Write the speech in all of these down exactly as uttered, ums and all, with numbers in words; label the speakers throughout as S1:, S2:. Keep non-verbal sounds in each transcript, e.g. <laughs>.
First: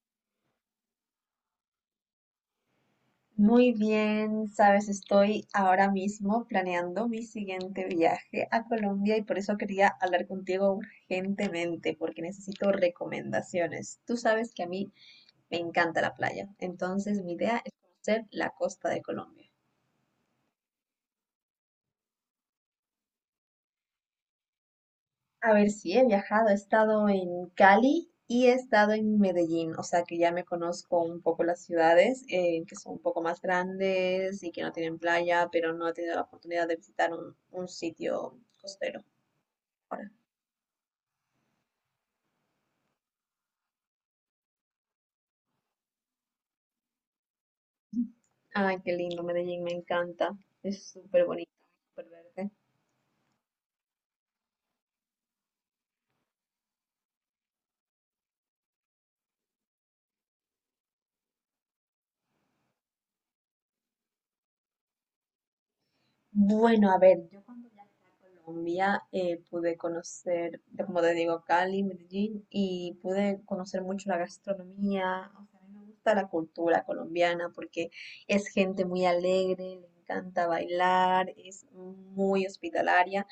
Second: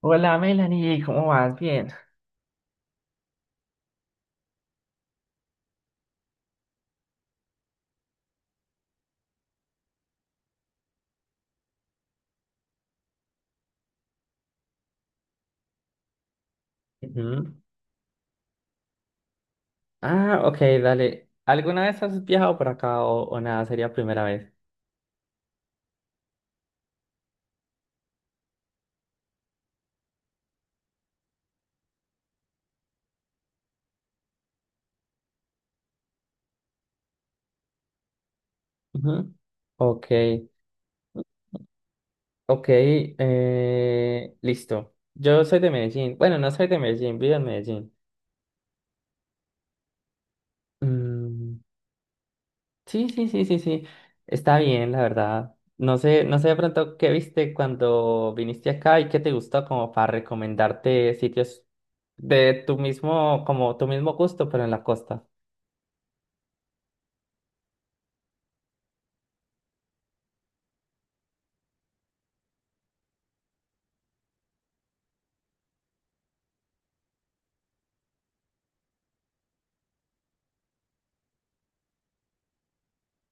S1: Hola Melanie, ¿cómo vas? Bien.
S2: Muy bien, sabes, estoy ahora mismo planeando mi siguiente viaje a Colombia y por eso quería hablar contigo urgentemente, porque necesito recomendaciones. Tú sabes que a mí me encanta la playa, entonces mi
S1: Ujú.
S2: idea es conocer la costa de Colombia.
S1: Ah, ok, dale. ¿Alguna vez has viajado por acá o, o nada? Sería primera vez.
S2: A ver, si he viajado, he estado en Cali y he estado en Medellín, o sea que ya me conozco un poco las ciudades eh, que son un poco más grandes y que no tienen playa, pero no he tenido la oportunidad de visitar un un sitio costero
S1: Ujú. Ok,
S2: ahora.
S1: ok, eh, listo. Yo soy de Medellín. Bueno, no soy de Medellín, vivo en Medellín.
S2: Ay, qué lindo, Medellín, me encanta. Es súper bonito,
S1: Mm,
S2: súper verde.
S1: sí, sí, sí, sí, sí. Está bien, la verdad. No sé, no sé de pronto qué viste cuando viniste acá y qué te gustó como para recomendarte sitios de tu mismo, como tu mismo gusto, pero en la costa.
S2: Bueno, a ver, yo cuando viajé a Colombia eh, pude conocer, de- como te digo, Cali, Medellín, y pude conocer mucho la gastronomía. O sea, a mí me gusta la cultura colombiana porque es gente muy alegre, le encanta bailar, es muy hospitalaria.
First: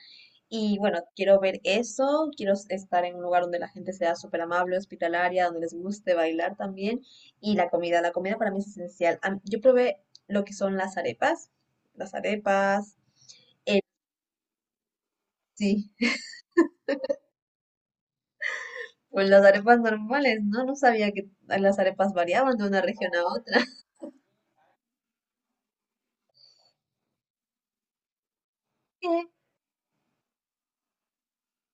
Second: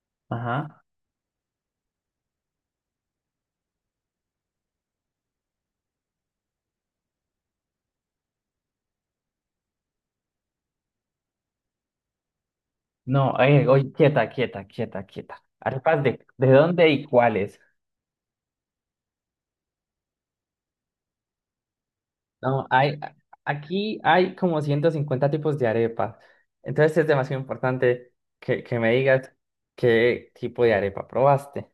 S2: Y
S1: Ajá.
S2: bueno, quiero ver eso, quiero s- estar en un lugar donde la gente sea súper amable, hospitalaria, donde les guste bailar también. Y la comida, la comida para mí es esencial. Am- Yo probé lo que son las arepas, las arepas,
S1: No, eh,
S2: el-
S1: oye, quieta, quieta, quieta, quieta.
S2: sí,
S1: ¿Arepas
S2: <laughs>
S1: de, de dónde y cuáles?
S2: pues las arepas normales, ¿no? No sabía que las arepas variaban
S1: No,
S2: de una
S1: hay,
S2: región
S1: a-
S2: a otra. <laughs>
S1: aquí hay como ciento cincuenta tipos de arepas. Entonces es demasiado importante que, que me
S2: ¿Qué?
S1: digas qué tipo de arepa probaste.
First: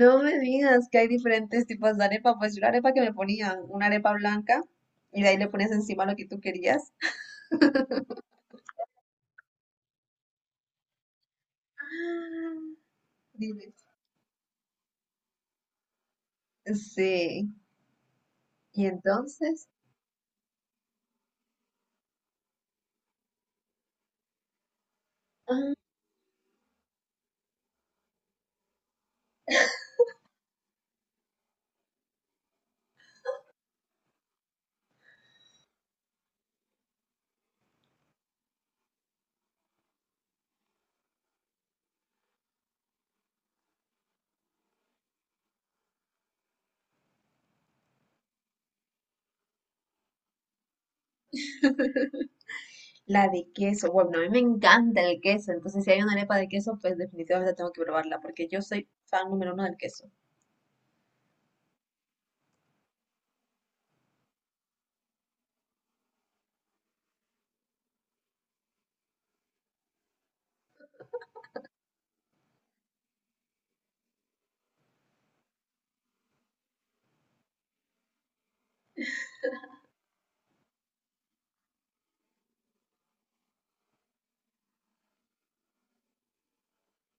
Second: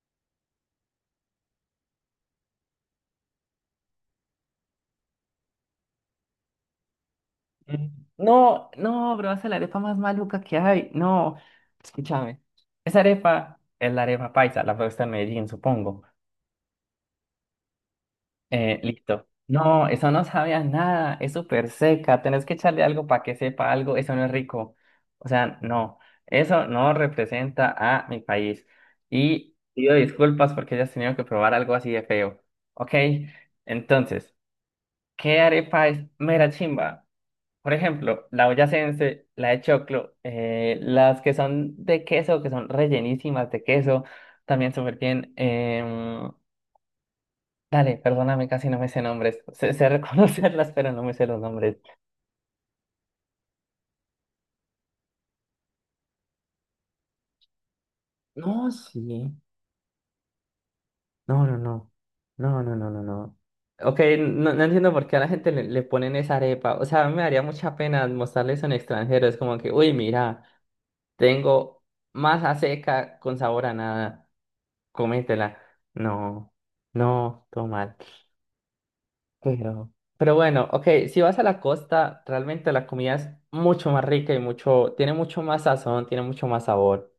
S2: No me digas que hay diferentes tipos de arepa, pues yo la arepa que me ponían, una arepa blanca, y de ahí le ponías encima lo que tú querías.
S1: Mm, No, no, probaste la arepa más maluca que hay. No, escúchame.
S2: Ah.
S1: Esa arepa
S2: Dime.
S1: es la arepa paisa, la probaste en Medellín, supongo.
S2: Sí.
S1: Eh,
S2: Y
S1: listo.
S2: entonces,
S1: No, eso no sabía nada, es súper seca, tenés que echarle algo para que sepa algo, eso no es rico. O sea,
S2: ah,
S1: no, eso no representa a mi país. Y pido disculpas porque hayas tenido que probar algo así de feo. Ok, entonces, ¿qué arepa es mera chimba? Por ejemplo, la boyacense, la de choclo, eh, las que son de queso, que son rellenísimas de queso, también súper bien. Em, Dale, perdóname, casi no me sé nombres. Sé, sé <laughs> reconocerlas, pero no me sé los nombres.
S2: la de queso. Bueno, a mí me encanta el queso. Entonces, si hay una arepa de queso, pues definitivamente tengo que probarla porque
S1: No,
S2: yo soy
S1: sí.
S2: fan número uno del queso.
S1: No, no, no. No, no, no, no, no. Ok, no, no entiendo por qué a la gente le, le ponen esa arepa. O sea, a mí me daría mucha pena mostrarles en extranjero. Es como que, uy, mira, tengo masa seca con sabor a nada. Cométela. No, no, todo mal. Pero, pero bueno, ok, si vas a la costa, realmente la comida es mucho más rica y mucho, tiene mucho más sazón, tiene mucho más sabor.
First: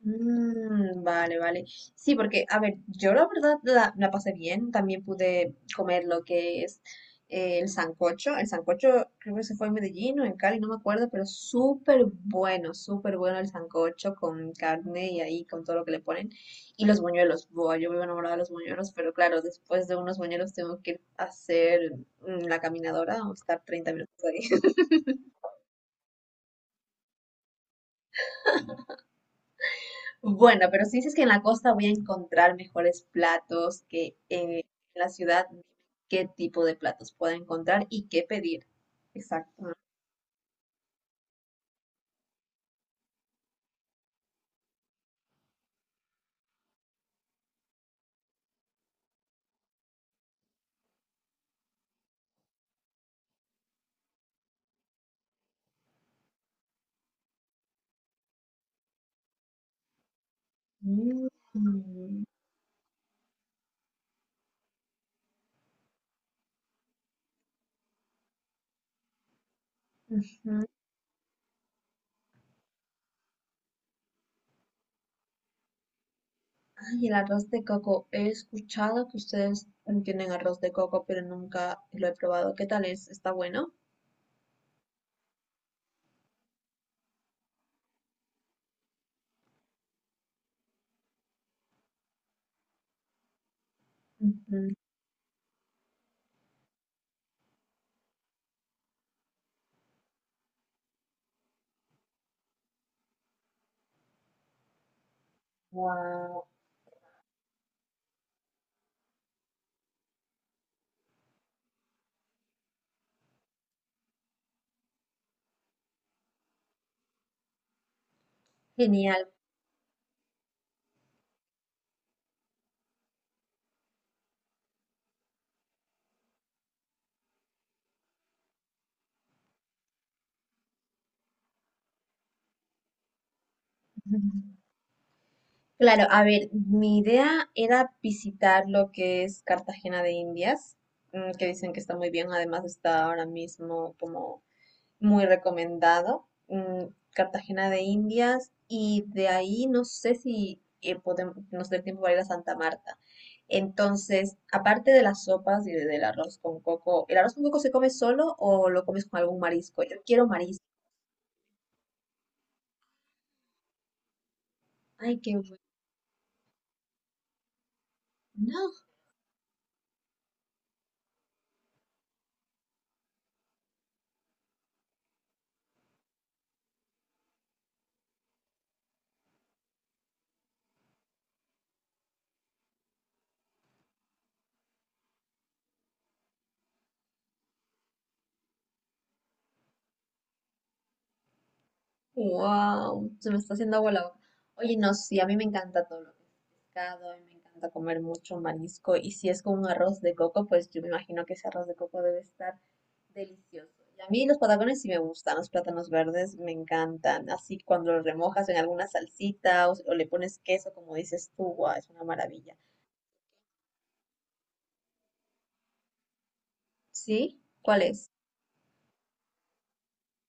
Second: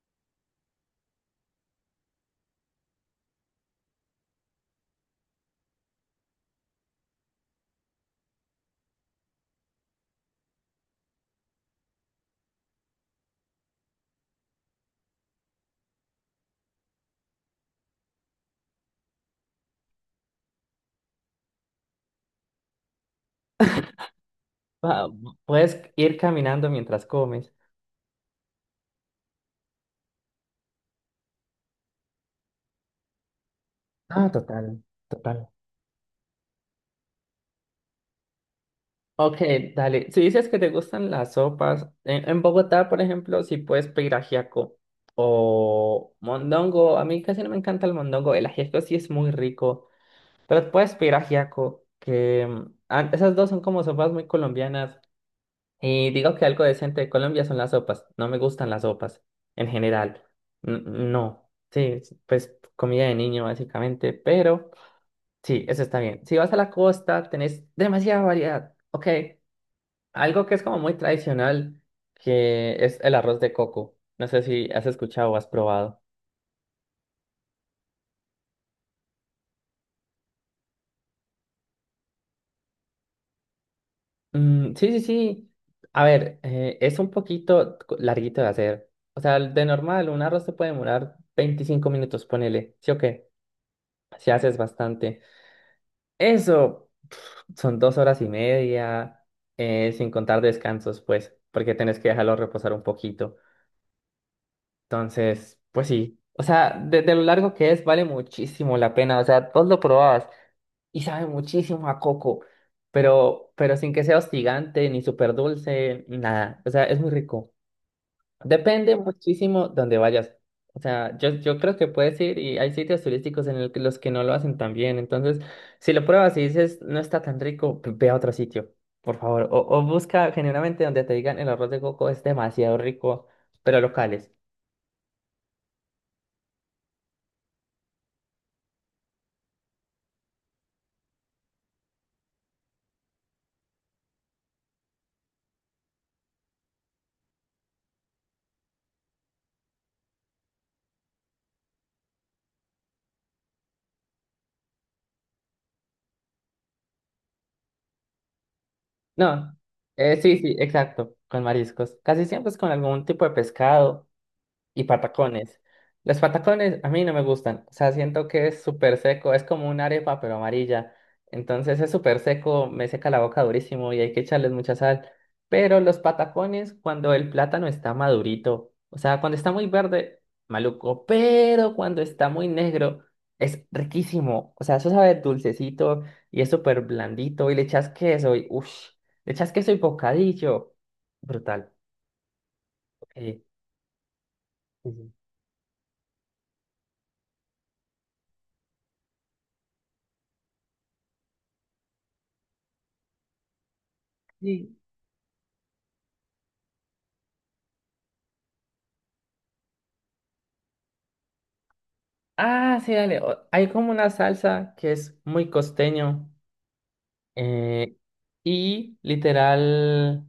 S2: Mm, vale, vale. Sí, porque, a ver, yo la verdad la, la pasé bien. También pude comer lo que es eh, el sancocho. El sancocho creo que se fue en Medellín o en Cali, no me acuerdo, pero súper bueno, súper bueno el sancocho con carne y ahí con todo lo que le ponen. Y los buñuelos. Buah, yo vivo enamorada de los buñuelos, pero claro, después de unos buñuelos tengo que ir a hacer mm, la caminadora o estar treinta minutos ahí.
S1: Ah, puedes ir caminando mientras comes.
S2: Bueno, pero si dices que en la costa voy a encontrar mejores platos que
S1: Ah,
S2: eh, en
S1: total,
S2: la ciudad,
S1: total.
S2: ¿qué tipo de platos puedo encontrar y qué pedir?
S1: Ok,
S2: Exacto.
S1: dale. Si dices que te gustan las sopas, en, en Bogotá, por ejemplo, si puedes pedir ajiaco o mondongo. A mí casi no me encanta el mondongo. El ajiaco sí es muy rico, pero puedes pedir ajiaco, que mm, ah, esas dos son como sopas muy colombianas. Y digo que algo decente de Colombia son las sopas. No me gustan las sopas en general. N-
S2: Mm,
S1: no. Sí, pues comida de niño básicamente, pero... Sí, eso está bien. Si vas a la costa, tenés demasiada variedad. Ok, algo que es
S2: ujú.
S1: como muy tradicional, que es el arroz de coco. No sé si has escuchado o has probado.
S2: Ay, el arroz de coco. He escuchado que ustedes tienen arroz de coco, pero nunca lo he probado. ¿Qué tal es? ¿Está bueno?
S1: Mm, sí, sí, sí. A ver, eh, es un poquito co- larguito de hacer. O sea, de normal, un arroz te puede demorar veinticinco minutos, ponele. ¿Sí o qué? Si haces
S2: Ujú.
S1: bastante. Eso son dos horas y media, eh, sin contar descansos, pues, porque tenés que dejarlo reposar un poquito. Entonces, pues sí. O
S2: Wow,
S1: sea, de, de lo largo que es, vale muchísimo la pena. O sea, vos lo probabas y sabe muchísimo a coco, pero, pero sin que sea hostigante, ni súper dulce, nada. O sea, es muy rico. Depende
S2: genial.
S1: muchísimo donde vayas. O sea, yo, yo creo que puedes ir y hay sitios turísticos en el que- los que no lo hacen tan bien. Entonces, si lo pruebas y dices, no está tan rico, pues ve a otro sitio, por favor. O, o busca generalmente donde te digan el arroz de coco es demasiado rico, pero locales.
S2: <laughs> Claro, a ver, mi idea era visitar lo que es Cartagena de Indias, mm, que dicen que está muy bien, además está ahora mismo como muy recomendado. Mm, Cartagena de Indias, y de ahí no sé si eh, podemos, nos dé tiempo para ir a Santa Marta. Entonces, aparte de las sopas y de- del arroz con coco, ¿el arroz con coco se come solo o lo comes con algún
S1: No,
S2: marisco? Yo
S1: eh,
S2: quiero
S1: sí, sí,
S2: marisco.
S1: exacto, con mariscos. Casi siempre es con algún tipo de pescado. Y
S2: Ay, qué bueno.
S1: patacones. Los patacones a mí no me gustan. O sea, siento que es
S2: No.
S1: súper seco. Es como una arepa, pero amarilla. Entonces es súper seco, me seca la boca durísimo y hay que echarles mucha sal. Pero los patacones, cuando el plátano está madurito, o sea, cuando está muy verde, maluco. Pero cuando está muy negro, es riquísimo. O sea, eso sabe dulcecito y es súper blandito. Y le echas queso y uff, le echas queso y bocadillo. Brutal.
S2: Wow, se
S1: Ok.
S2: me está haciendo agua la boca. Oye, no,
S1: Sí,
S2: sí, a mí me encanta todo lo que es pescado, a mí me encanta comer mucho marisco y si es con un arroz de coco, pues yo me imagino que ese arroz de coco debe estar delicioso. Y a mí los
S1: sí.
S2: patacones sí me gustan, los plátanos verdes me encantan, así cuando los remojas en alguna salsita o, o le pones queso, como dices tú, guau, es una maravilla.
S1: Ah, sí, dale. o- Hay como una salsa que es muy costeño
S2: ¿Sí? ¿Cuál
S1: eh,
S2: es?
S1: y literal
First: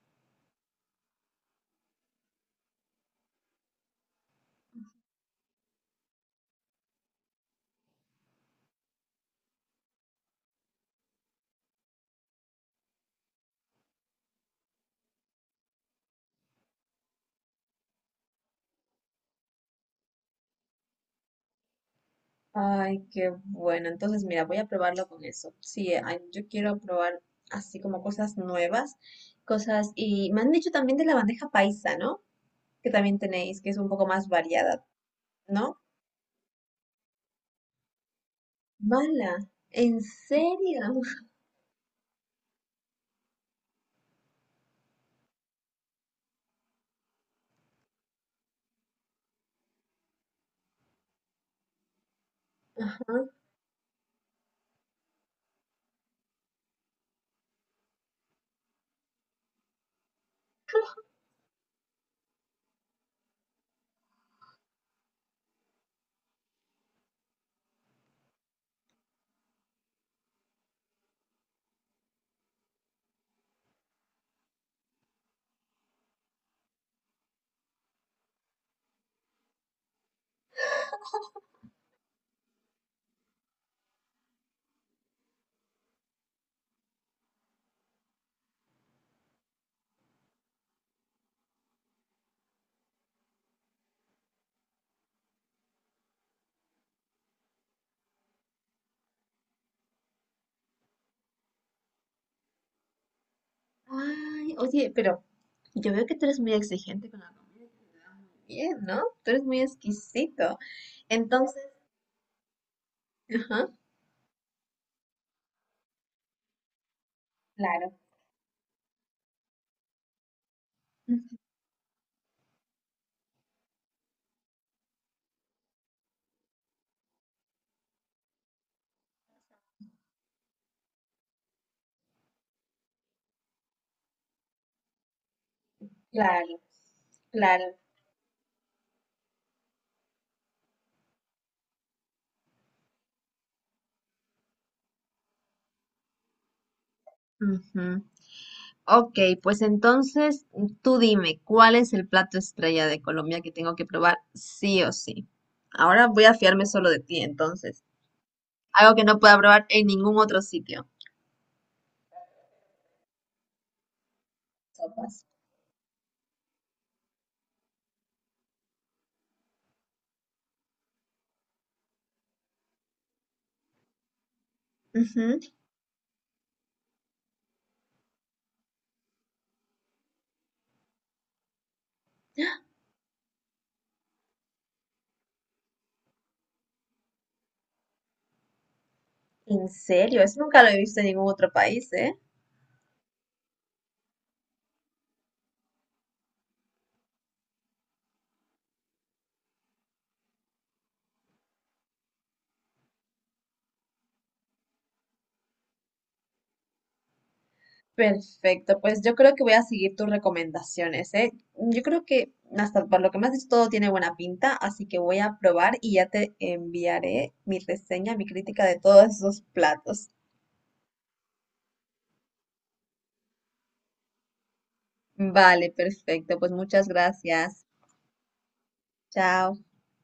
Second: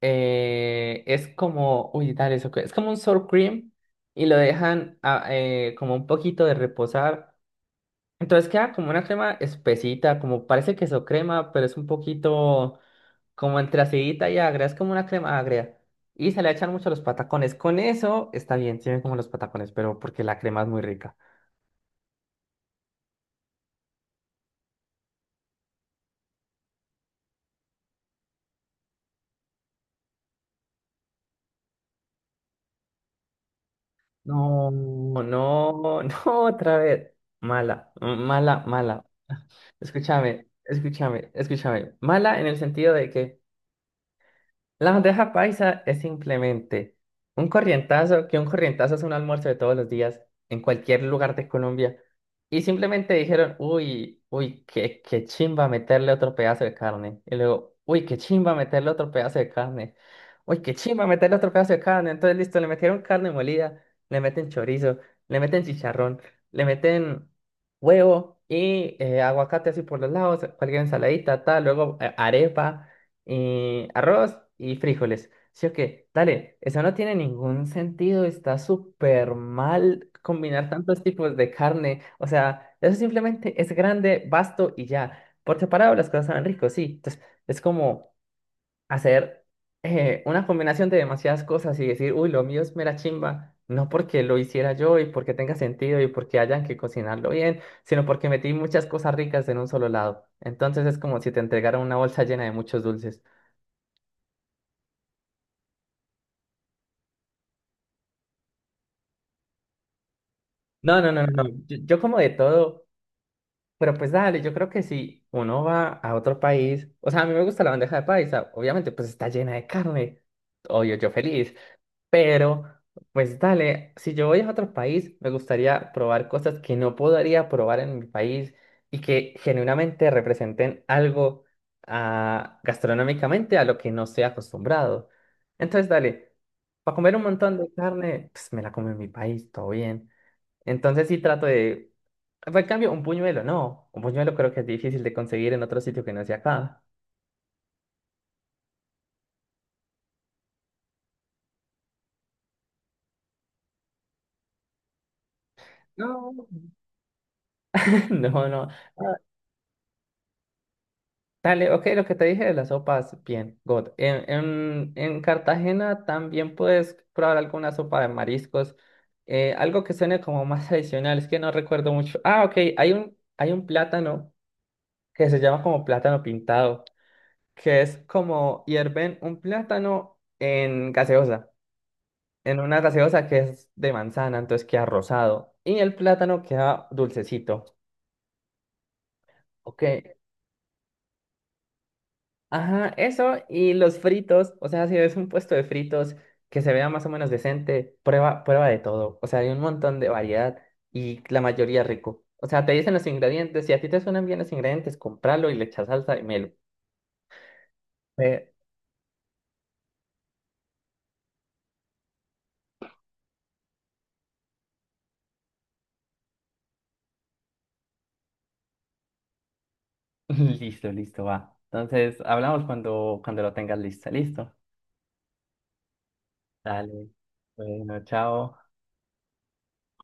S1: eh, es como, uy, dale, eso que- es como un sour cream y lo dejan a- eh, como un poquito de reposar. Entonces queda como una crema espesita, como parece queso crema, pero es un poquito como entre acidita y agria, es como una crema agria. Y se le echan mucho los patacones. Con eso está bien, tienen como los patacones, pero porque la crema es muy rica.
S2: Ay, qué bueno. Entonces, mira, voy a probarlo con eso. Sí, eh, ay, yo quiero probar así como cosas nuevas, cosas... Y me han dicho también de la bandeja paisa, ¿no? Que también tenéis, que es un poco más
S1: No,
S2: variada, ¿no?
S1: no, <laughs> no, otra vez. Mala, mala, mala.
S2: Mala, ¿en
S1: Escúchame,
S2: serio?
S1: escúchame, escúchame. Mala en el sentido de que la bandeja paisa es simplemente un corrientazo, que un corrientazo es un almuerzo de todos los días en cualquier lugar de Colombia. Y simplemente
S2: Ajá.
S1: dijeron, uy, uy, qué, qué chimba meterle otro pedazo de carne. Y luego, uy, qué chimba meterle otro pedazo de carne. Uy, qué chimba meterle otro pedazo de carne. Entonces, listo, le metieron carne molida, le meten chorizo, le meten chicharrón, le meten huevo y eh, aguacate así por los lados, cualquier ensaladita, tal, luego eh, arepa y arroz y frijoles. Sí o qué, dale, eso no tiene ningún sentido, está súper mal combinar tantos tipos de carne. O sea, eso simplemente es grande, vasto y ya. Por separado las cosas saben ricos, sí. Entonces, es como hacer eh, una combinación de demasiadas cosas y decir, uy, lo mío es mera chimba. No porque lo hiciera yo y porque tenga sentido y porque hayan que cocinarlo bien, sino porque metí muchas cosas ricas en un solo lado. Entonces es como si te entregaran una bolsa llena de muchos dulces.
S2: Ay, oye, pero yo veo que tú eres muy exigente con la comida también, ¿no? Tú eres muy exquisito.
S1: No, no, no, no, no.
S2: Entonces,
S1: Yo, yo como de todo,
S2: ajá,
S1: pero pues dale, yo creo que si uno va a otro país, o sea, a mí me gusta la
S2: claro,
S1: bandeja de paisa, obviamente pues está llena de carne, obvio, yo
S2: ujú,
S1: feliz, pero pues dale, si yo voy a otro país, me gustaría probar cosas que no podría probar en mi país y que genuinamente representen algo ah, gastronómicamente a lo que no estoy acostumbrado. Entonces, dale,
S2: claro,
S1: para comer un montón de
S2: claro.
S1: carne, pues me la como en mi país, todo bien. Entonces sí trato de... En cambio, un puñuelo, no. Un puñuelo creo que es difícil de conseguir en otro sitio que no sea acá.
S2: Ujú. Ok, pues entonces tú dime, ¿cuál es el plato estrella de Colombia que tengo que probar sí o sí? Ahora voy a
S1: No,
S2: fiarme solo de ti, entonces.
S1: <laughs> no, no.
S2: Algo que
S1: Ah,
S2: no pueda probar en ningún otro sitio.
S1: dale, ok, lo que te dije de las sopas, bien, God. En, en, en
S2: Sopas.
S1: Cartagena también puedes probar alguna sopa de mariscos. Eh, algo que suene como más <laughs> tradicional, es que no recuerdo mucho. Ah, ok, hay un, hay un plátano que se
S2: Ujú.
S1: llama como plátano pintado, que es como hierven un plátano en gaseosa. En una gaseosa que es de manzana, entonces queda rosado. Y el plátano queda dulcecito.
S2: En
S1: Ok.
S2: serio, eso nunca lo he visto en ningún otro país, ¿eh?
S1: Ajá, eso y los fritos. O sea, si ves un puesto de fritos que se vea más o menos decente, prueba, prueba de todo. O sea, hay un montón de variedad y la mayoría rico. O sea, te dicen los ingredientes. Si a ti te suenan bien los ingredientes, compralo y le echas salsa y melo. Eh,
S2: Perfecto, pues yo creo que voy a seguir tus recomendaciones, ¿eh? Yo creo que hasta por lo que me has dicho todo tiene buena pinta, así que voy a probar y ya te enviaré mi reseña, mi crítica de todos esos platos.
S1: <laughs> Listo, listo, va. Entonces, hablamos cuando, cuando lo tengas listo. Listo.
S2: Vale, perfecto. Pues muchas
S1: Dale.
S2: gracias.
S1: Bueno, chao.
S2: Chao.